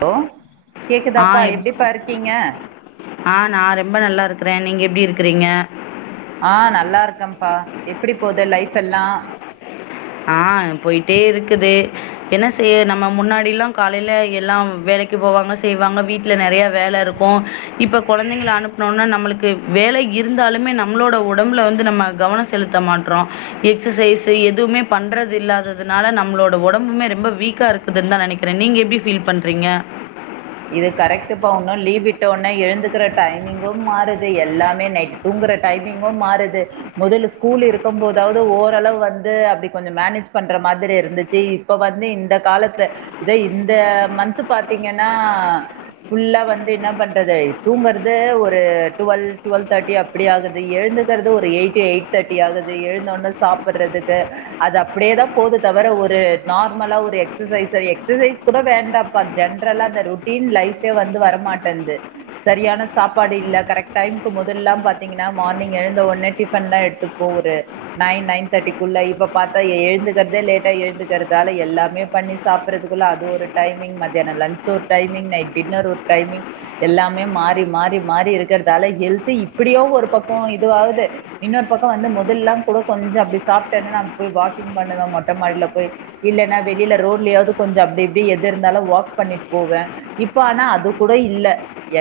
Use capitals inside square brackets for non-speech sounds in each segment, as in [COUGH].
low ஆ கேக்குதாப்பா எப் எப்டிப்பாருக்கீங்க ஆ நா ரொம்ப நல்லாருக்கறே நீங்க எப்டி இருக்குறீங்க ஆ நல்லாருக்கம்ப்பா எப்டி போது லைஃப்ஃபெல்லா ஆ போயிட்டேருக்குதே என்ன செய்ய நம்ம முன்னாடிலா காலைல எல்லாம் வேலைக்கு போவாங்க செய்வாங்க வீட்ல நெறைய வேல் லருக்கோ இப்ப கொழந்தைங்கள அனுப்பணோன்னா நம்மளுக்கு வேலை இருந்தாலுமே நம்மளோட ஒடம்புல வந்து நம் ம கவனோ செலுத்த மாட்றோ எக்ஸசைசு எதுவுமேப் பண்றது இல்லாததுனால நம்ளோட ஒடம்புமே ரொம்ப வீக்கா இருக்குதுன்தா நெனைக்கிற நீங்க எப்டி ஃபீல் பண்ணுறீங்க [INAUDIBLE] இது கரெக்டுபா உன்னு லீவ் விட்ட ஒன்னே எழுந்துக்குற டைமிங்கு மாறுது எல்லாமே நைட் தூங் குற டைமிங்கு மாறுது மெதல்ல ஸ்கூல் இருக்கும் போதாவது ஓரளவு வந்து அப்டி கொஞ்சோ மேனேஜ் பண் என்ற மாதிரி இருந்துச்சு இப்ப வந்து இந்த காலத்ல இத இந்த மன்த்து பாத்தீங்கன் னா ஃபுல்லா வந்து என்ன பண்றது தூங்கர்தே ஒரு டுவெல் டுவெல் தேர்ட்டி அப்டி ஆகுது எழுந் துக்கற்து ஒரு எய்டு எய்ட் தேர்டி ஆகுது எழுந்தவொன்னே சாப்பட்றதுக்கு அது அப்டியேதா போது தவர ஒரு நார்மலா ஒரு எக்சசைஸ் எக்சசைஸ் கூட வேண்டாப்பா ஜென் அப்றோல்லா அந்த ரொட்டின் லைஃப்பே வந்து வர மாட்டந்து சரியான சாப்பாடு இல்ல கரெக்ட் டைம்கு மொதல் அப்பலா பாத்தீங்கன்னா மார்னிங் எழுந்த ஒட்னே டிபன்தா எடுத்துப்போ ஒரு நைன் நைன் தேட்டிகுள்ள இப்ப பாத்தா ஏழ்ந்துகற்தே லேட்டா ஏழ்ந்துகற்தால எல்லாமே பண்ணி சாப்பறதுகுள்ள அது ஒரு டைமிங் மத்தியானோ lunch so timing night dinner ஒரு டைமிங் எல்லாமே மாரி மாரி மாரி இருகற்தால ஹெல்து இப்ப எப்டியோ ஒரு பக்கொ இதுவாகுது இன்னொரு பக்கொ வந்து முதல்லா கூட கொஞ்ச அப்டி சாப்டேன நா போய் வாக்கி பண்ணுவே மொட்ட மாடில போய் இல்லனா வெளில ரோட்லயாவது கொஞ்சோ அப்டி இப்டி எது இருந்தாலு வாக் பண்ணிட் போவே இப்ப ஆனா அது கூட இல்ல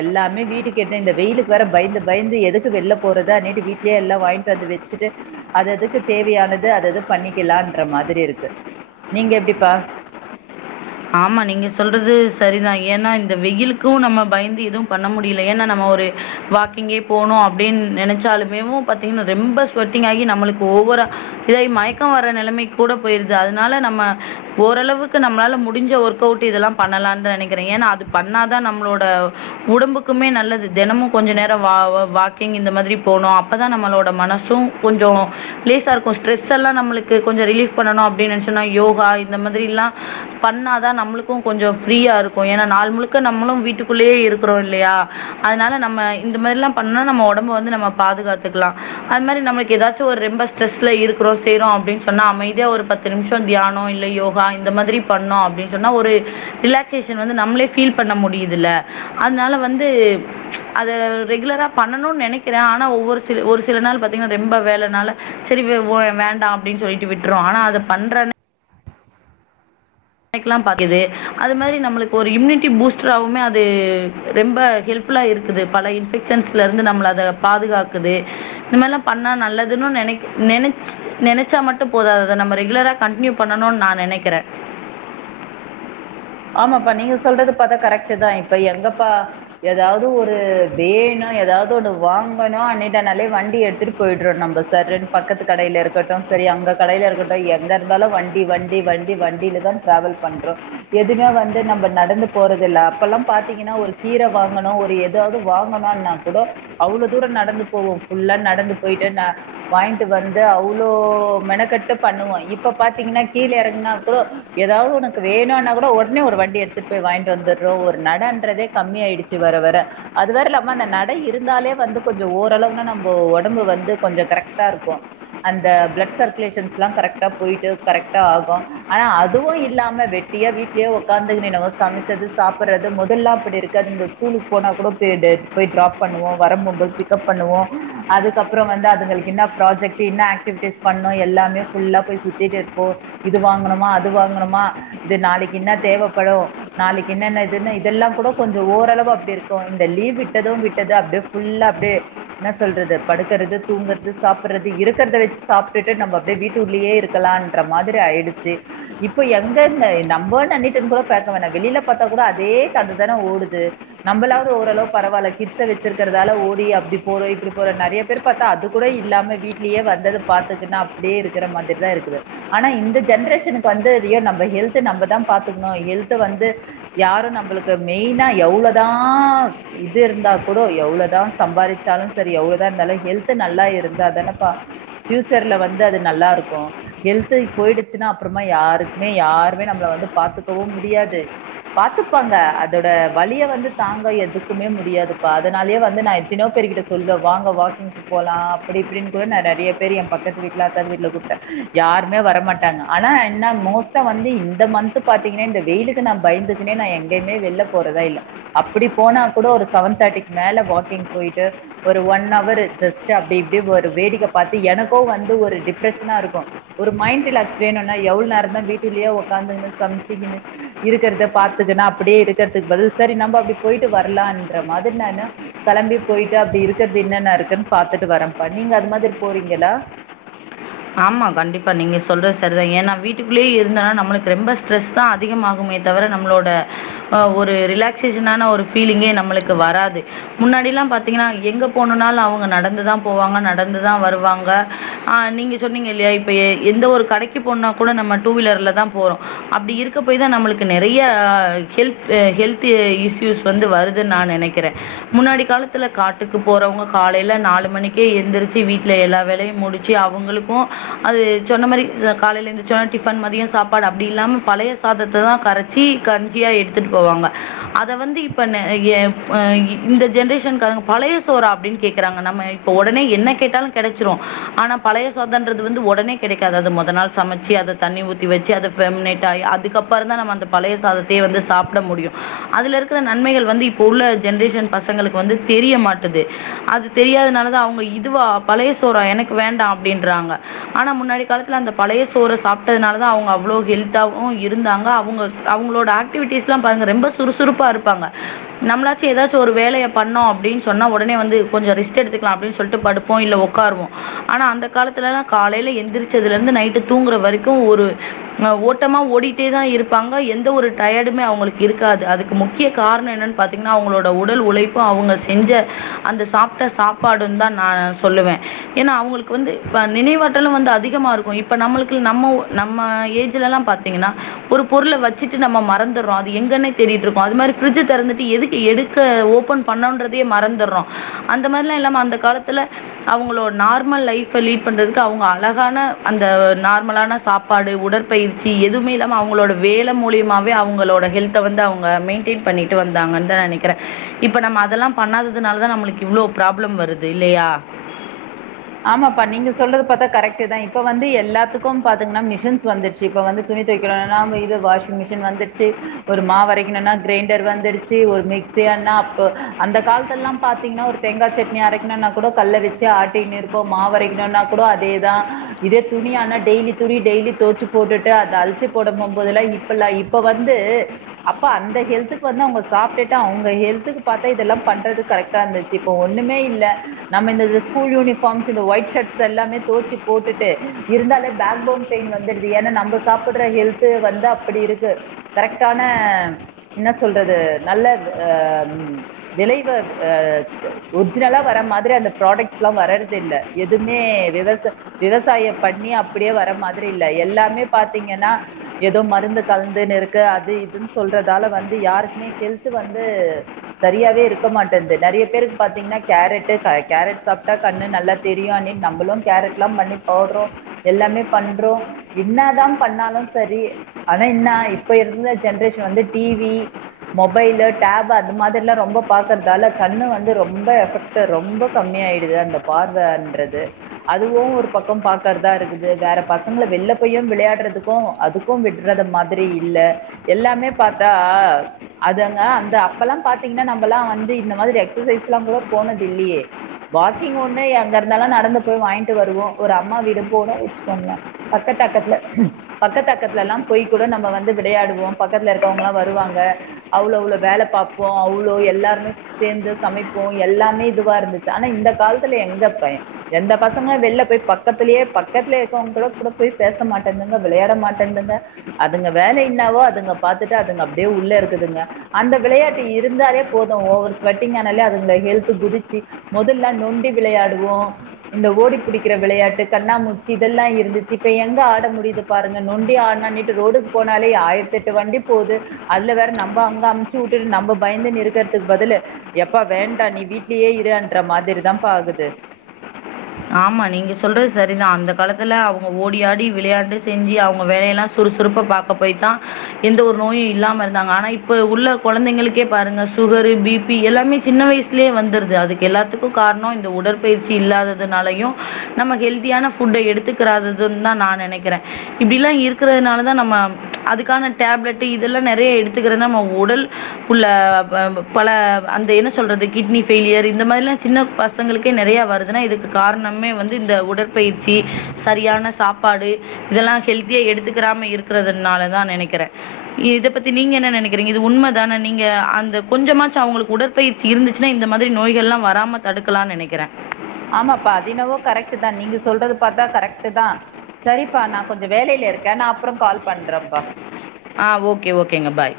எல்லாமே வீட்டுக்கெட்ன இந்த வெயிலுக்கு வேற பய்ந்து பய்ந்து எ எதுக்கு வெள்ல போறது அன்நேர்துக் வீட்லே எல்லா வாங்க்ட் வந்து வெச்சுட்டு அத அதுக்கு தேவையானது அதது பண்ணிக்க விளயான்ற மாதிரி இருக்கு நீங்க எப்டிப்பா ஆமா நீங்க சொல்றது சரிதா ஏன்னா இந்த வெயிலுக்கும் நம்ம பய்ந்து எதுவும் பண்ண முடியல ஏனா நம்ம ஒரு வாக்கிங்கே போணு அப்டின் நெனச்சாலுமேவு பாத்தீங்கன்னா ரொம்ப ஸ்வட்டிங் ஆகி நம்முளுக்கு ஓவ்வொ ர இதாய் மயக்கோ வர்ர நெலமைக்கூட போய்ருது அதுனால நம்ம ஓரளவுக்கு நம்ளால மு முடிஞ்ச ஒர்க் அவ்டு இதெல்லா பண்ணலா நெனைக்குறே ஏன்னா அது பண்ணாதா நம்மளோட உடம்புக்குமே நல்லது தெனமு கொஞ்சோ நேரோ வா வா வாக்கிங் இந்த மாதிரி போனு அப்பதா நம்மளோட மனசும் கொஞ்சோ லே லேசாருக்கு ஸ்ட்ரெஸ்ஸலா நம்முளுக்கு கொஞ்சோ ரிலீஃப் பண்ணணு அப்டின் நெனச்சனா யோகா இந்த மாதிரிலா பண்ணாதா நம்முளுக்கு கொஞ்சோ ஃப்ரீயா இருக்கு எனா நாள் முழுக்க நம்முளு வீட்டுகுள்ளயே இருக்கறோ இல்லயா அத்னால நம்ம இந்த மாரிலா பண்ணா நம்ம ஒடம்பு வந்து நம்ம பாதுகாத்துக்லா அது மாரி நம்ளுக் ஏதாச்சு ஒரு ரொம்ப ஸ்ட்ரெஸ்ல இருக்றோ செய்றோ அப்டின் சொன்னா அமைதியா ஒரு பத்து நிம்ஷோ தியானோ இல்ல யோகா இந்த மாதிரி பண்ணோ அப்டின் சொன்னா ஒரு ரிலாக்சேஷன் வந்து நம்ளே ஃபீல் பண்ண முடியுதுல அத்னால வந்து அத ரெகுலரா பண்ணணுன் நெனக்கிறே ஆனா ஒவ்வொரு சில ஒரு சில நாள் பாத்தீங்கன்னா ரொம்ப வேல நால செர் சி போ வேண்டா அப்டின் சொல்லிட்டு விட்டுரோ ஆனா அத பண்றன் ல்லா பாக்குது அது மாரி நம்ளுக்கு ஒரு இம்யூன்டி பூஸ்ட்ராவுமே அது ரொம்ப ஹெல்ப் ஃபுல்லா இருக்குது பல இன்ஃபெக்சன்ஸ்லருந்து நம்ள அத பாதுகாக்குது இந்த மாரிலா பண்ணா நல்லதுன்னு நெ இனைகி நெனச் நெனச்சா மட்டு போதாது அத நம்ம ரெகுலரா கண்டின்யூ பண்ணணுன் நா நெனைகறே ஆமாப்பா நீங்க சொல்றது பாத்தா கரெக்டுதா இப்ப எங்கப்பா ஏதாவ்து ஒரு வேணா ஏதாவ்து ஒன்னு வாங்கனு அப்டினாலே வண்டி எடுத்துட்டு போய்ட்றோ நம்ம சர்னு பக்கத்து கடையில் இருக்கட்டு செரி அங்க கடைலயா இருக்கட்டு எங்க இருந்தாலு வண்டி வண்டி வண்டி வண்டிலதா டிராவல் பண்றோ எதுமே வந்து நம்ப நடந்து போறதுல்ல அப்பல்லா பாத்தீங்கன்னா ஒரு கீர வாங்கனு ஒரு எதாது வாங்கனு னா கூட அவ்ளோ தூரோ நடந்து போவோ ஃபுல்லா நடந்து போய்ட்டு நா வாங்க்டு வந்து அவ்ளோ ளோ மெனகட்டு பண்ணுவோ இப்ப பாத்தீங்ன்னா கீழ எறங்னா கூட ஏதாவ்து உனக்கு வேணுனாகூ ட உட்னே ஒரு வண்டி எடுத்து போய் வாய்ன்டு வந்தறோ ஒரு நடன்றதே கம்மி ஆய்டுச்சு வர வர அது வேறல்லாம நடை இருந்தாலே வந்து கொஞ்சோ ஓர்ளவுனா நம்போ ஒடம்பு வந்து கொஞ்சோ கரெக்டாருக்கு அந்த ப்ளட் சர்குலேஷன்ஸ்லா கரெக்டா போய்ட்டு கரெக்டா ஆகு ஆனா அதுவு இல்லாம வெட்டியா வீட் வீட்லே உக்காந்துகுனு எனமோ சமச்சது சாப்பற்து முதல்லா அப்டி இருக்காது இந்த ஸ்கூலுக் போனா கூட தெர்யாது போய்ட் ட்ராப் பண்ணுவோ வரம்போம்போத் பிக்கப் பண்ணுவோ அதுக்கப்றோ வந்து அதுங்களுக் என்ன ப்ராஜெக்டு என்னா ஆக்டிவிட்டிஸ் பண்ணும் எல்லாமே ஃபுல்லா போய் சுத்திட்ருப்போ இது வாங்கணுமா அது வாங்கணுமா இது நாளைக் என்ன தேவபடும் நாளைக்கு என்னன்னதுன்னு இதெல்லா கூட கொஞ்சோ ஓரளவு அப்டிருக்கு இந்த லீவ் விட்டதும் விட்டது அப்டியே ஃபுல்லா அப்டியே என்ன சொல்றது படுக்கறது தூங்கற்து சாப்பறது இருக்கறத வெச்சு ச சாப்டுட்டு நம்ப அப்டியே வீட்டு உள்ளயே இருக்கலான்ற மாதிரி ஆய்டுச்சு இப்ப எங்கன்னு நம்பொ பண்ணிட்டே கூட பாக்க வேணா வெளிய பாத்தா கூட அதே தாட்டுதான ஓடுது நம்பளாவ்து ஓரளவு பரவால்ல கிட் ச வெச்சுருக்கற்தால ஓடி அப்டி போறோ இப்டி போற நறைய பேர் பாத்தா அது கூட இல்லாம வீட்லயே வந்தது பாத் இருக்குனா அப்டியே இருக்கற மாதிரிதா இருக்குது ஆனா இந்த ஜென்ரேஷனுக்கு வந்து அது எ நம்ம ஹெல்து நம்பதா பாத்துகுணு ஹெல்த வந்து யாரு நம்புளுக்கு மெய்னா எவ்ளேதா இது இருந்த தா கூட எவ்ளோதா சம்பாரிச்சாலு செரி எவ்ளோதா இருந்தாலு ஹெல்து நல்லா இருந்தாதானப்பா ஃபியூச் சர்ல வந்து அது நல்லாருக்கு ஹெல்து போய்டுச்சுன்னா அப்றோமா யாருக்மே யார்மே நம்பள வந்து பாத்துக்கவு முடியாது பாத்துப்பாங்க அதோட வலிய வந்து தாங்க எதுக்குமே முடியாதுப்பா அதனாலயே வந்து நா எத்தினியோ பே ர் கிட்ட சொல்வ வாங்க வாக்கிங்க்கு போலாம் அப்டி இப்டின் கூட நெறைய பேரு எ பக்கத்து வீட்ல அக்கது வீட்ல கூப்ட்ட யாருமே வர மாட்டாங்க ஆனா என்ன மோஸ்டா வந்து இந்த மந்த் கு பாத்தீங்கனா இந்த வெயிலுக்கு நா பயந்துகுனே நா எங்கைய்மே வெல்ல போறதா இல்ல அப்டி போனா கூட ஒரு செவன்த்து தேட்டிக் மேல வாக்கிங் போய்ட்டு ஒரு ஒன் அவர் ஜஸ்ட் அப்டி இப்டி ஒரு வேடிக்க பாத்து எனக்கு ப்போ வந்து ஒரு டிப்ரஷனா இருக்கு ஒரு மைண்ட் ரிலாக்ஸ் வேணுனா எவுள் நேரதா வீட்டுல்லியே ஒக்காந்துனு சம்ச்சிக்கினு இருக்கிறத பாத்துகுனா அப்டியே இருக்கிறதுக் பதில் சரி நம்ப அப்டி போய்ட்டு வரலான்ற மா அதட்னா என்ன கெளம்பி போயிட்டு அப்டி இருக்கறது என்னன இருக்குன் பாத்துட்டு வரேப்பா நீங்க அது மாதிர் போறீங்களா ஆமா கண்டிப்பா நீங்க சொல்றத் சரிதா ஏனா வீட்டுக் குள்ளேயே இருந்தனா நம்மளுக்கு ரெம்ப ஸ்ட்ரெஸ் தா அதிகமாகு மே தவிர நம்மளோட அ ஒரு ரிலாக்சேஷனான ஒரு ஃபீலிங்கே நம்மளுக்கு வராது முன்னாடி எல்லா பாத்தீங்கனா எங்க போனனாலு அவுங்க நடந்துதா போவாங்க நடந்துதா வருவாங்க ஆ நீங்க சொன்னீங்க இல்லையா இப்ப எ எந்த ஒரு கடைக்கு போனா கூட நம்ம டூ வீலர்ல தா போறோ அப்டி இருக்க போய் தா நம்மளுக்கு நெறைய ஹெல்த் ஹெல்தே இஸ்யூஸ் வந்து வருதுன் நா நெனைக்கிறே முன்னாடி கா ஒரு சிலர் காட்டுக்கு போறவுங்க காலையில நாலு மணிக்கே எந்திரிச்சி வீட்ல எல்லா வேலையு முடிச்சி அவுங்களுக் போ அது சொன்ன மாரி அ காலையில எந்திரிச்ச ஒனே டிபன் மதிய சாப்பாடு அப்டி இல்லாம பழைய சாதத்த தா அரச்சி கஞ்சியா எடுத்துட் போவாங்க அத வந்து இப்ப ந எ இந்த ஜென்ரேஷன் க்ன்காரங்க பழைய சோறா அப்டின் கேக்கறாங்க நம்ம இப்ப ஒடனே என்ன கேட்டாலு கெடச்சிரு ஆனா பழைய சாதன்றது வந்து ஒடனே கெடைக்காது ஆத மொத நாள் சமச்சி அத தண்ணி ஊத்தி வெச்சி அத பெமினேட் ஆயி அதுக்கப்பற தா நம்ம அந்த பழைய சாதத்தையே வந்து சாப்ட முடியு அதுல இருக்கற நன்மைகள் வந்து இப்ப உள்ள ஜென்ரேஷன் பசங்களுக் வந்து தெரிய மாட்டது அது தெரியாதனால தா அவுங்க இதுவா பழைய சோறா எனக்கு வேண்டா அப்டின்றாங்க ஆனா முன்னாடி காலத்தில அந்த பழைய சோறு சாப்ட்டதுனால தா அவுங்க அவ்ளோ ஹெல்தாவு இருந்தாங் அவுங்க அவுங்களோட ஆக்டிவிட்டிஸ் எல்லா பாருங்க ரொம்ப சுறுசுறுப்பா இருப்பாங்க நம்மளாச்சு எதாச்சி ஒரு வேலை எ பண்ணோ அப்டின் சொன்னா ஒடனே வந்து கொஞ்ச ரெஸ்ட் எடுத்துக்லா அப்டின் சொல்லிட்டு படுப்போ இல்ல ஒக்காருவோ ஆனா அந்த காலத்துல எல்லா காலையில எந்திரிச்சதுலந்து நைட்டு தூங்குற வரைக்கு ஒரு ஓட்டமா ஓடிட்டே தா இருப்பாங்க எந்த ஒரு டயடுமே அவுங்களுக்கு இருக்காது அதுக்கு முக்கிய காரண என்னன் பாத்தீங்னா அவுங்களோட உடல் உழை ப்பு அவுங்க செஞ்ச அந்த சாப்பிட்ட சாப்பாடுன் தா நா சொல்லுவே ஏனா அவுங்களுக் இப்ப வந்து ப நினைவாற்றலு வந்து அதிகமா இருக்கு இப்ப நம்முளுக்கு நம்ம நம்ம ஏஜ்ல எல்லா பாத்தீங்கனா ஒரு பொருள வச்சிட்டு நம்ம மறந்துடுறோ அது எங்கனே தேடிட்டு இருப்போ அது மாரி ஃபிரிட்ஜி தெறந்துட்டு எதுக்கு எடுக்க ஓபன் பண்ணன்றதே மறந்துறோ அந்த மாரி இல்லாம அந்த காலத்தில அவுங்களோ நார்மல் லைப் லீட் பண்றதுக்கு அவுங்க அழகான அந்த நார்மலான சாப்பாடு உடற்பயிற்சி எதுவுமே இல்லாம அவுங் அவுங்களோட வேல மூலியமவே அவுங்களோட ஹெல்த வந்து அவுங்க மெயின்டேன் பண்ணிட்டு வந்தாங்கன் தா நெனைக்கிறே இப்ப நம்ம அதெல்லா பண்ணாததுனால தா நம்முளுக்கு இவ்ளோ ப்ராப்ளம் வருது இல்லையா ஆமாப்பா நீங்க சொல்றது பாத்தா கரெக்ட் தா இப்ப வந்து எல்லாத்துக்கு பாத்தங்னா மிஷின்ஸ் வந்துருச்சி இப்ப வந்து து ணி தொவைக்கலா நாம இது வாஷிங் மிஷின் வந்துடுச்சி ஒரு மாவு அரைக்கனுனா கிரைண்டர் வந்துடுச்சி ஒரு மிக் சி ஆனா அப்போ அந்த காலத்தெல்லா பாத்தீங்னா ஒரு தேங்கா சட்னி அரைக்கனுனா கூட கல்ல வச்சி ஆட்டிகினு இரு போ மா வரைக்குனுனா கூட அதேதா இதே துணி ஆனா டெய்லி துணி டெய்லி தொவோச்சி போட்டுட்டு அத அல் ஊசி போட போது எல்லா இப்பல்ல இப்ப வந்து அப்ப அந்த ஹெல்த்துக்கு வந்து அவுங்க சாப்ட்டுட்டு அவுங்க ஹெல்துக்கு பத்தா இதெல்லா பண்றது கரெக்டா இருந்துச்சி இப்ப ஒண்ணுமே இல்ல நம்ம இந்தது ஸ்கூல் யூனி பாஃம்ஸ் இந்த ஒயிட் ஷெட் எல்லாமே துவச்சி போட்டுட்டு இருந்தாலே பேக் போன் பெயின் வந்துருது ஏனா நம்ப சாப் புட்ற ஹெல்து வந்து அப்டி இருக்கு கரெக்டான என்ன சொல்றது நல்ல அ விளைவு அ ஒரிஜினலா வர மாதிரி அந்த ப்ராடக்ஸ்லா வர இல்ல எதுவுமே விவச விவசாயம் பண்ணி அப்படியே வர மாதிரி இல்ல எல்லாமே பாத்தீங்ககனா ஏனா ஏதோ மருந்து கலந்துனுருக்க அது இதுன் சொல்றதால வந்து யாருக்குமே ஹெல்த் வந்து கு சரியாவே இருக்க மாட்டன்து நெறைய பேருக்கு பாத்தீங்னா கேரட்டு கேரட் சாப்ட்டா கண் ஆனா நல்லா தெரியாணி நம்பளு கேரட்லா பண்ணி போட்றோ எல்லாமே பண்றோ என்ன தா ன பண்ணாலு சரி ஆனா என்னா இப்ப இருந்த ஜென்ரேஷன் வந்து டிவி மொபைல் டேப் அந்த மாதிரிலா ரொம்ப பாக்கறதால கண்ணு வந்து ரொம்ப எஃபெக்ட் ரொம்ப கம்மி ம்மி ஆயிடுது அந்த பார்வேன்றது அதுவு ஒரு பக்கோ பாக்கறதா இருக்குது வேற பசங்கள வெள்ல போய்யு விளையாட் றதுக்கு அதுக்கு விட்றத மாத்ரி இல்ல எல்லாமே பாத்தா அதுங்க ந்து அப்பெல்லா பாத்தீங்ன்னா நம்மல்லா வந்து இந்த மாரி ஒரு எக்சசைஸ்ல்லா கூட போனது இல்லையே வா க்கிங் ஒன்னே அங்கருந்தெல்லா நடந்து போய் வாய்ன்ட்டு வருவோ ஒரு அம்மா வீடு போறோ வெச்சுக்கோங்ளே பக்க தக்கத்துல பக்கத் அக்கத்துல எல்லா போய் கூட நம்ம வந்து வெளையாடுவோ பக்கத்துல இருக்கவங்கல்லா வருவாங்க அவ்ளோ வேல பாப்போ அவ்ளோ எல்லாருமே சேந்து சமைப்போ எல்லாமே இதுவா இருந்துச்சி ஆனா இந்த ந்த காலத்தில எங்க பய் எந்த பசங்களாத் வெள்ல போய் பக்கத்திலயே பக்கத்திலயே இருக்கவங்க கூட கூட போய் பேச மாட் டேங்துங்க விளையாட மாட்டேங்துங்க அதுங்க வேலை இன்னாவோ அதுங்க பாத்துட்டு அதுங்க அப்டியே உள்ளே இருக்குதுங்க அந்த விளையாட்டு இருந்தாலே போது ஓவர் ஸ்வெட்டிங் ஆனாலே அதுங்க ஹெல்த் குதிச்சு மொதல் லா நொண்டி விளையாடுவோ இந்த ஓடி பிடிக்கிற விளையாட்டு கண்ணாமூச்சி இதெல்லா இருந்துச்சி இப்ப எங்க ஆட முடிய்து பாருங்க நொண்டி ஆட்னனேட்டு ரோடுக் போனாலே ஆயிரத்தெட்டு வண்டி போது அதுல வேற நம்ப அங்க அமுச்சு உட்டுட்டு நம்ம பயந்துன்னிருக்கறதுக் பதிலு எப்பா வேண்டா நீ வீட்லயே இரு அன்ற மா த்ரிதா பா ஆகுது ஆமா நீங்க சொல்றது செரிதா அந்த காலத்துல அவங்க ஓடியாடி விளையாண்டு செஞ்சு அவ்ங்க வேலையெல்லா சுறு சுறுப்பா பாக்க போய் தா எந்த ஒரு நோயு இல்லாம இருந்தாங்க ஆனா இப்ப உள்ள கொழந்தைங்களுக்கே பாருங்க சு சுகர் பி பி எல்லாமே சின்ன வய்ஸ்லியே வந்துருது அதுக்கு எல்லாத்துக்கு கார்ணோ இந்த உடற்பயிற்சி இல்லாத னாலயு நமக்கு ஹெல்தியான ஃபுட்ட எடுத்துக்கிறாதுது தா நா நெனைக்கிறே இப்டில்லா இருக்கற இதுனால தா நம்ம அதுக்கான டேப்லெட் இதெல்லா நெறையா எடுத்துக்கிறனா நம்ம உடல் உள்ள பல அந்த என்ன சொல்றது கிட்னி பெயிலியர் இந்த மாரில்லா சின்ன பசங்களுக்கே நெறயா வருதுன்னா இதுக் காரணமே வந்து இந்த உடற்பயிற்சி சரியான சாப்பாடு இதெல்லா ஹெல்தியா எடுத்துக்கிற டாம இருக்கிறதுனால தா நெனைக்கிறே இத பத்தி நீங்க என்ன நெனைக்கிறீங்க இது உண்மதான நீங்க அந்த கொஞ்சமாச்சு அவங்களுக்கு உடற்பயிற்சி இருந்துச்சுன்னா இந்த மாத்ரி நோய்கல்லா வராம தடுக்கலான் நெனைக்கிறே ஆமாப்பா அது என்னவோ கரெக்ட்டு தா நீங்க சொல்றது பாத்தா கரெக்ட்டு தா சரிப்பா நா கொஞ்சோ வேலைல இருக்கே நா அப்றோ கால் பண்றப்பா ஆ ஓகே ஓகேங்க பாய்